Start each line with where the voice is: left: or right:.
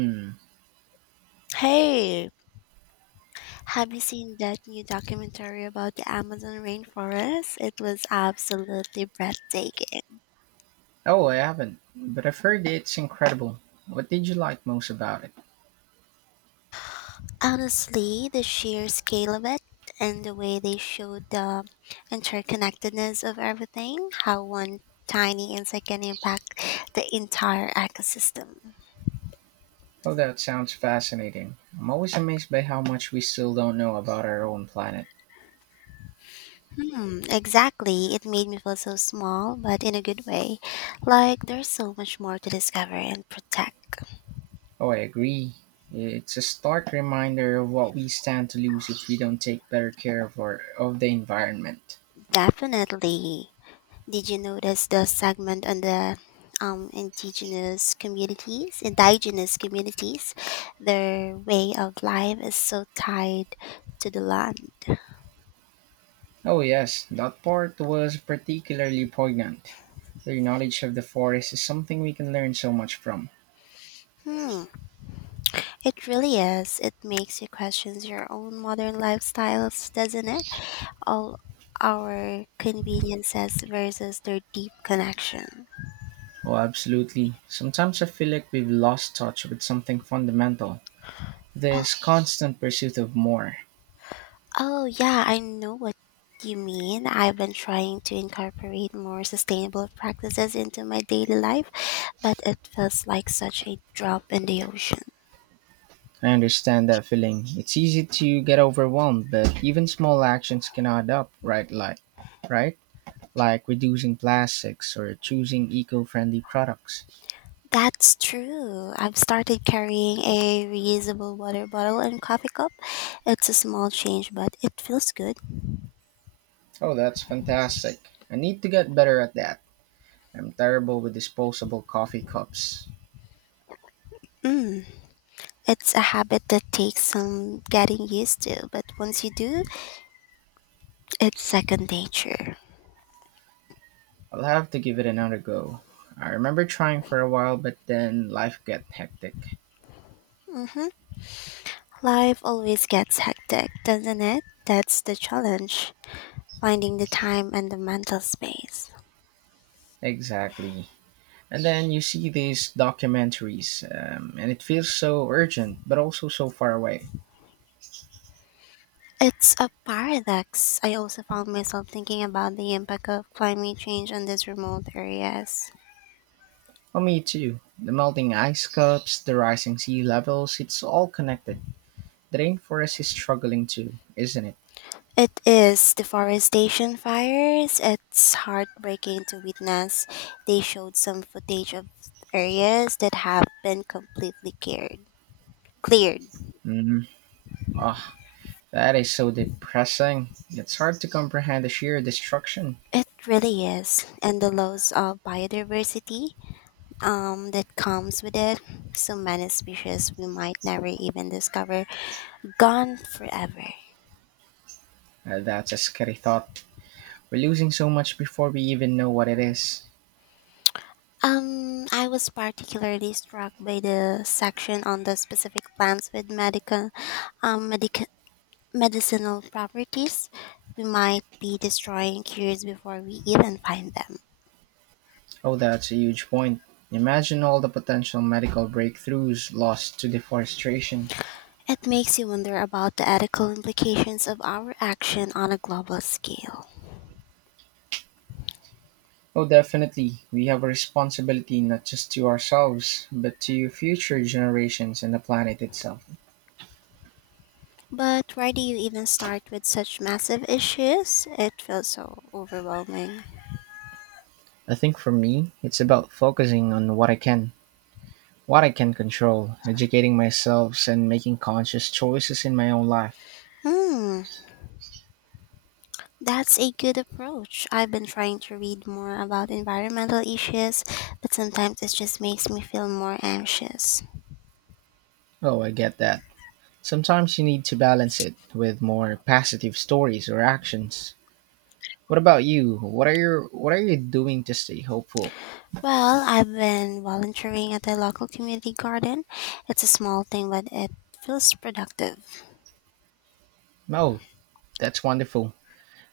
right: Hmm.
left: Hey, have you seen that new documentary about the Amazon rainforest? It was absolutely breathtaking.
right: Oh, I haven't, but I've heard it's incredible. What did you like most about it?
left: Honestly, the sheer scale of it and the way they showed the interconnectedness of everything, how one tiny insect can impact the entire ecosystem.
right: Oh, that sounds fascinating. I'm always amazed by how much we still don't know about our own planet.
left: Hmm, exactly. It made me feel so small, but in a good way. Like there's so much more to discover and protect.
right: Oh, I agree. It's a stark reminder of what we stand to lose if we don't take better care of our of the environment.
left: Definitely. Did you notice the segment on the indigenous communities? Their way of life is so tied to the land.
right: Oh yes, that part was particularly poignant. Their knowledge of the forest is something we can learn so much from.
left: Hmm, it really is. It makes you question your own modern lifestyles, doesn't it? All our conveniences versus their deep connection.
right: Oh, absolutely. Sometimes I feel like we've lost touch with something fundamental. This constant pursuit of more.
left: Oh, yeah, I know what you mean. I've been trying to incorporate more sustainable practices into my daily life, but it feels like such a drop in the ocean.
right: I understand that feeling. It's easy to get overwhelmed, but even small actions can add up, right? Right? Like reducing plastics or choosing eco-friendly products.
left: That's true. I've started carrying a reusable water bottle and coffee cup. It's a small change, but it feels good.
right: Oh, that's fantastic. I need to get better at that. I'm terrible with disposable coffee cups.
left: Mm, it's a habit that takes some getting used to, but once you do, it's second nature.
right: I'll have to give it another go. I remember trying for a while, but then life got hectic.
left: Mm-hmm. Life always gets hectic, doesn't it? That's the challenge, finding the time and the mental space.
right: Exactly. And then you see these documentaries, and it feels so urgent, but also so far away.
left: It's a paradox. I also found myself thinking about the impact of climate change on these remote areas.
right: Oh, me too. The melting ice caps, the rising sea levels, it's all connected. The rainforest is struggling too, isn't it?
left: It is deforestation fires. It's heartbreaking to witness. They showed some footage of areas that have been completely cleared. Cleared.
right: Mm-hmm. Oh, that is so depressing. It's hard to comprehend the sheer destruction.
left: It really is. And the loss of biodiversity that comes with it. So many species we might never even discover gone forever.
right: That's a scary thought. We're losing so much before we even know what it is.
left: I was particularly struck by the section on the specific plants with um, medic- medicinal properties. We might be destroying cures before we even find them.
right: Oh, that's a huge point. Imagine all the potential medical breakthroughs lost to deforestation.
left: It makes you wonder about the ethical implications of our action on a global scale.
right: Oh, definitely. We have a responsibility not just to ourselves, but to future generations and the planet itself.
left: But where do you even start with such massive issues? It feels so overwhelming.
right: I think for me, it's about focusing on what I can control, educating myself, and making conscious choices in my own life.
left: Hmm. That's a good approach. I've been trying to read more about environmental issues, but sometimes it just makes me feel more anxious.
right: Oh, I get that. Sometimes you need to balance it with more positive stories or actions. What about you? What are you doing to stay hopeful?
left: Well, I've been volunteering at the local community garden. It's a small thing, but it feels productive.
right: Oh, that's wonderful.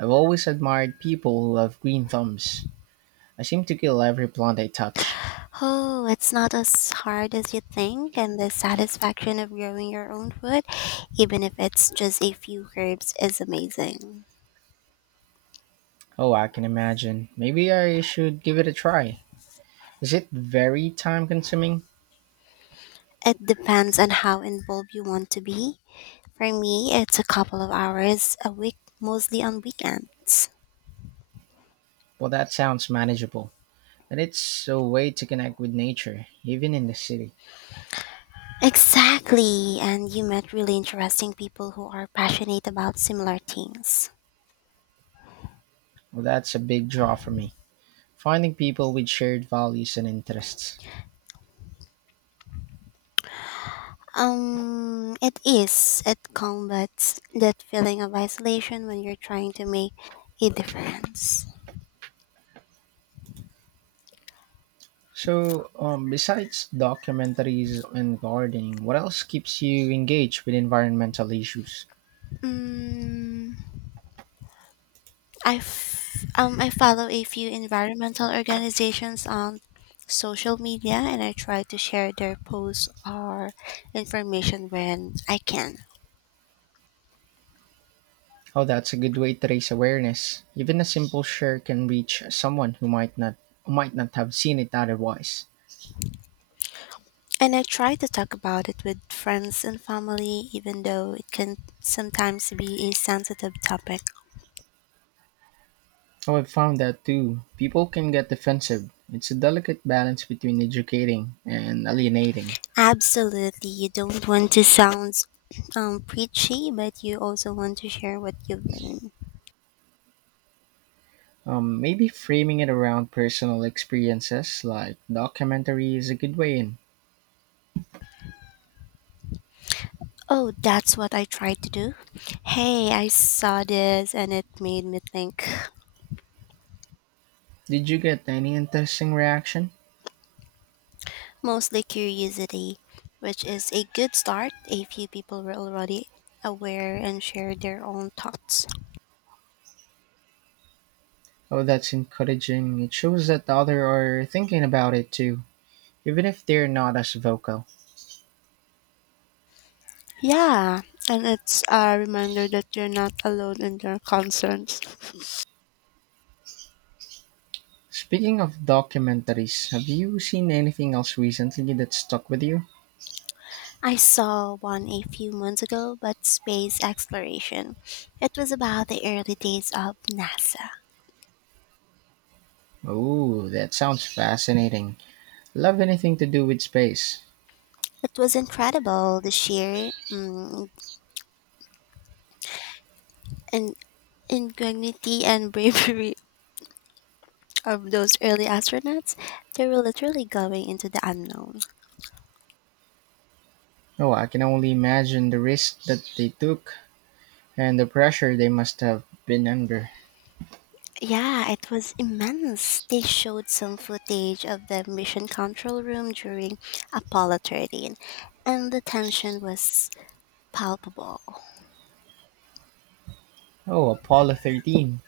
right: I've always admired people who have green thumbs. I seem to kill every plant I touch.
left: Oh, it's not as hard as you think, and the satisfaction of growing your own food, even if it's just a few herbs, is amazing.
right: Oh, I can imagine. Maybe I should give it a try. Is it very time consuming?
left: It depends on how involved you want to be. For me, it's a couple of hours a week, mostly on weekends.
right: Well, that sounds manageable. But it's a way to connect with nature, even in the city.
left: Exactly, and you met really interesting people who are passionate about similar things.
right: Well, that's a big draw for me. Finding people with shared values and interests.
left: It is. It combats that feeling of isolation when you're trying to make a difference.
right: So, besides documentaries and gardening, what else keeps you engaged with environmental issues?
left: Mm, I follow a few environmental organizations on social media and I try to share their posts or information when I can.
right: Oh, that's a good way to raise awareness. Even a simple share can reach someone who might not have seen it otherwise.
left: And I try to talk about it with friends and family, even though it can sometimes be a sensitive topic.
right: Oh, I've found that too. People can get defensive. It's a delicate balance between educating and alienating.
left: Absolutely, you don't want to sound preachy, but you also want to share what you've learned.
right: Maybe framing it around personal experiences like documentary is a good way in.
left: Oh, that's what I tried to do. Hey, I saw this and it made me think.
right: Did you get any interesting reaction?
left: Mostly curiosity, which is a good start. A few people were already aware and shared their own thoughts.
right: Oh, that's encouraging. It shows that others are thinking about it too, even if they're not as vocal.
left: Yeah, and it's a reminder that you're not alone in your concerns.
right: Speaking of documentaries, have you seen anything else recently that stuck with you?
left: I saw one a few months ago about space exploration. It was about the early days of NASA.
right: Oh, that sounds fascinating. Love anything to do with space.
left: It was incredible, the sheer in- ingenuity and bravery of those early astronauts. They were literally going into the unknown.
right: Oh, I can only imagine the risk that they took and the pressure they must have been under.
left: Yeah, it was immense. They showed some footage of the mission control room during Apollo 13, and the tension was palpable.
right: Oh, Apollo 13.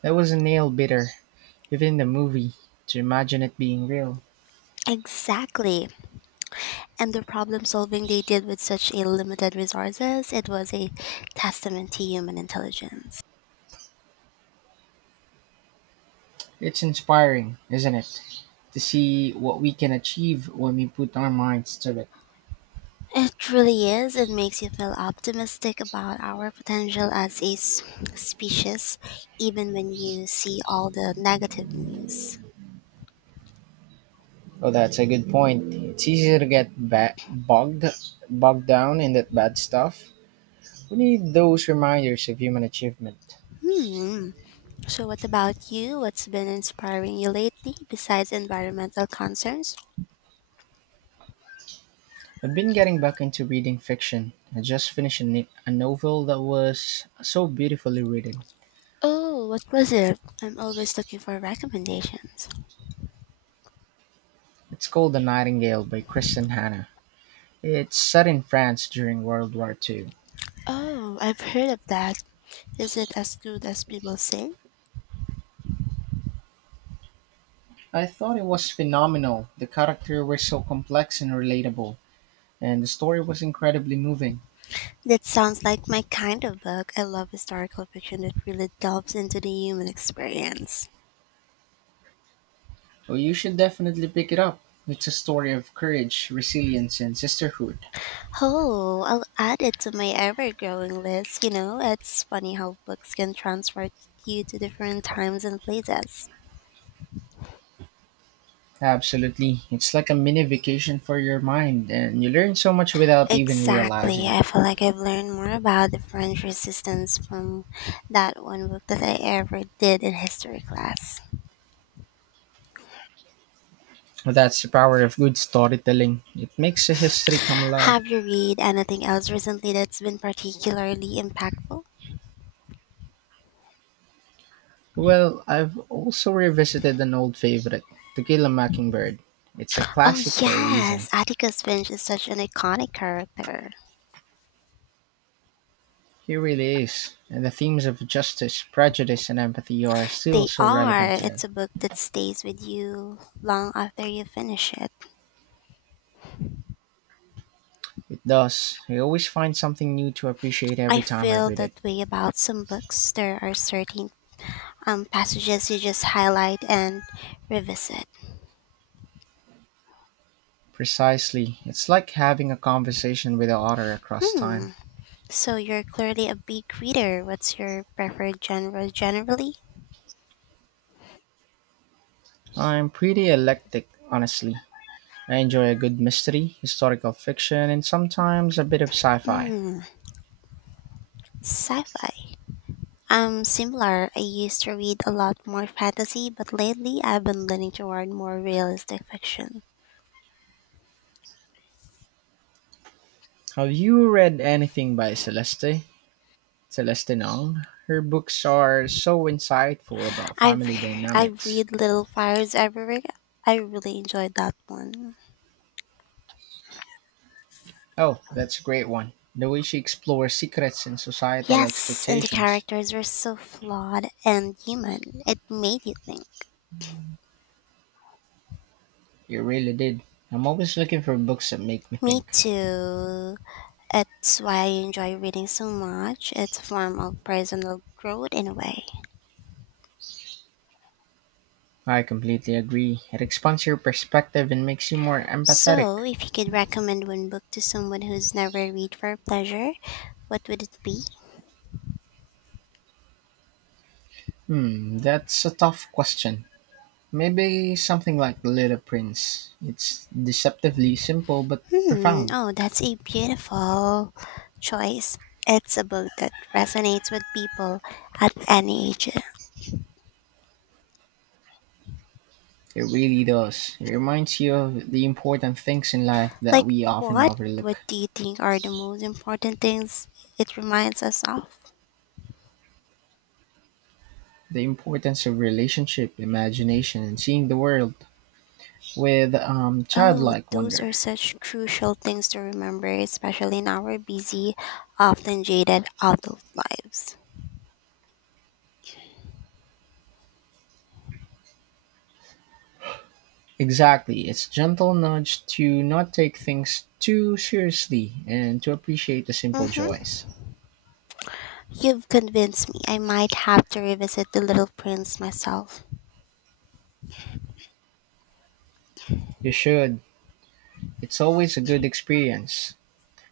right: That was a nail biter, even the movie, to imagine it being real.
left: Exactly. And the problem solving they did with such a limited resources, it was a testament to human intelligence.
right: It's inspiring, isn't it? To see what we can achieve when we put our minds to it.
left: It really is. It makes you feel optimistic about our potential as a species, even when you see all the negative news.
right: Oh, that's a good point. It's easier to get bogged down in that bad stuff. We need those reminders of human achievement.
left: Hmm. So, what about you? What's been inspiring you lately besides environmental concerns?
right: I've been getting back into reading fiction. I just finished a novel that was so beautifully written.
left: Oh, what was it? I'm always looking for recommendations.
right: It's called The Nightingale by Kristen Hanna. It's set in France during World War II.
left: Oh, I've heard of that. Is it as good as people say?
right: I thought it was phenomenal. The characters were so complex and relatable, and the story was incredibly moving.
left: That sounds like my kind of book. I love historical fiction that really delves into the human experience.
right: Oh, you should definitely pick it up. It's a story of courage, resilience, and sisterhood.
left: Oh, I'll add it to my ever growing list. You know, it's funny how books can transport you to different times and places.
right: Absolutely. It's like a mini vacation for your mind, and you learn so much without even
left: Exactly.
right: realizing it.
left: I feel like I've learned more about the French resistance from that one book that I ever did in history class.
right: That's the power of good storytelling. It makes a history come alive.
left: Have you read anything else recently that's been particularly impactful?
right: Well, I've also revisited an old favorite, To Kill a Mockingbird. It's a
left: Oh,
right: classic for a reason.
left: yes. Atticus Finch is such an iconic character.
right: It really is. And the themes of justice, prejudice, and empathy are still
left: They
right: so
left: are.
right: relevant
left: It's
right: today.
left: a book that stays with you long after you finish it.
right: It does. I always find something new to appreciate
left: I
right: every time I
left: feel
right: read
left: that
right: it.
left: way about some books. There are certain passages you just highlight and revisit.
right: Precisely. It's like having a conversation with the author across
left: Hmm.
right: time.
left: So you're clearly a big reader. What's your preferred genre generally?
right: I'm pretty eclectic, honestly. I enjoy a good mystery, historical fiction, and sometimes a bit of sci fi.
left: Mm, sci-fi. I'm similar. I used to read a lot more fantasy, but lately I've been leaning toward more realistic fiction.
right: Have you read anything by Celeste? Celeste Nong? Her books are so insightful about
left: I've
right: family
left: I
right: dynamics.
left: read Little Fires Everywhere. I really enjoyed that one.
right: Oh, that's a great one. The way she explores secrets and societal
left: Yes, and the
right: expectations.
left: characters were so flawed and human. It made you think.
right: You really did. I'm always looking for books that make me
left: Me
right: think.
left: too. It's why I enjoy reading so much. It's a form of personal growth in a way.
right: I completely agree. It expands your perspective and makes you more empathetic.
left: So, if you could recommend one book to someone who's never read for pleasure, what would it be?
right: Hmm, that's a tough question. Maybe something like The Little Prince. It's deceptively simple but
left: Hmm,
right: profound.
left: oh, that's a beautiful choice. It's a book that resonates with people at any age.
right: It really does. It reminds you of the important things in life that
left: Like,
right: we often
left: what? What
right: overlook.
left: do you think are the most important things it reminds us of?
right: The importance of relationship, imagination, and seeing the world with
left: Oh,
right: childlike
left: those
right: wonder.
left: are such crucial things to remember, especially in our busy, often jaded adult lives.
right: Exactly, it's gentle nudge to not take things too seriously and to appreciate the simple
left: Mm-hmm.
right: joys.
left: You've convinced me I might have to revisit The Little Prince myself.
right: You should. It's always a good experience.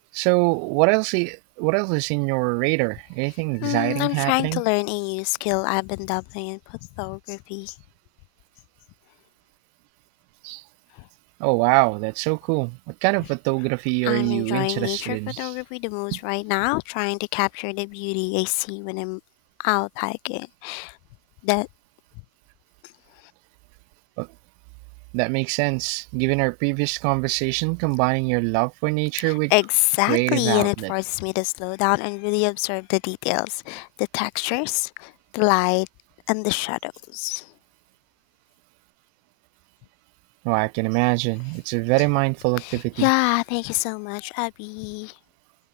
right: So, what else is in your radar? Anything
left: Mm,
right: exciting
left: I'm trying to
right: happening?
left: learn a new skill. I've been dabbling in photography.
right: Oh wow, that's so cool. What kind of photography are
left: I'm
right: you
left: enjoying
right: interested
left: nature
right: in?
left: photography the most right now, trying to capture the beauty I see when I'm out hiking. That—
right: Well, that makes sense. Given our previous conversation, combining your love for nature with a creative
left: exactly, and it
right: outlet.
left: forces me to slow down and really observe the details, the textures, the light, and the shadows.
right: Oh, I can imagine. It's a very mindful activity.
left: Yeah, thank you so much, Abby.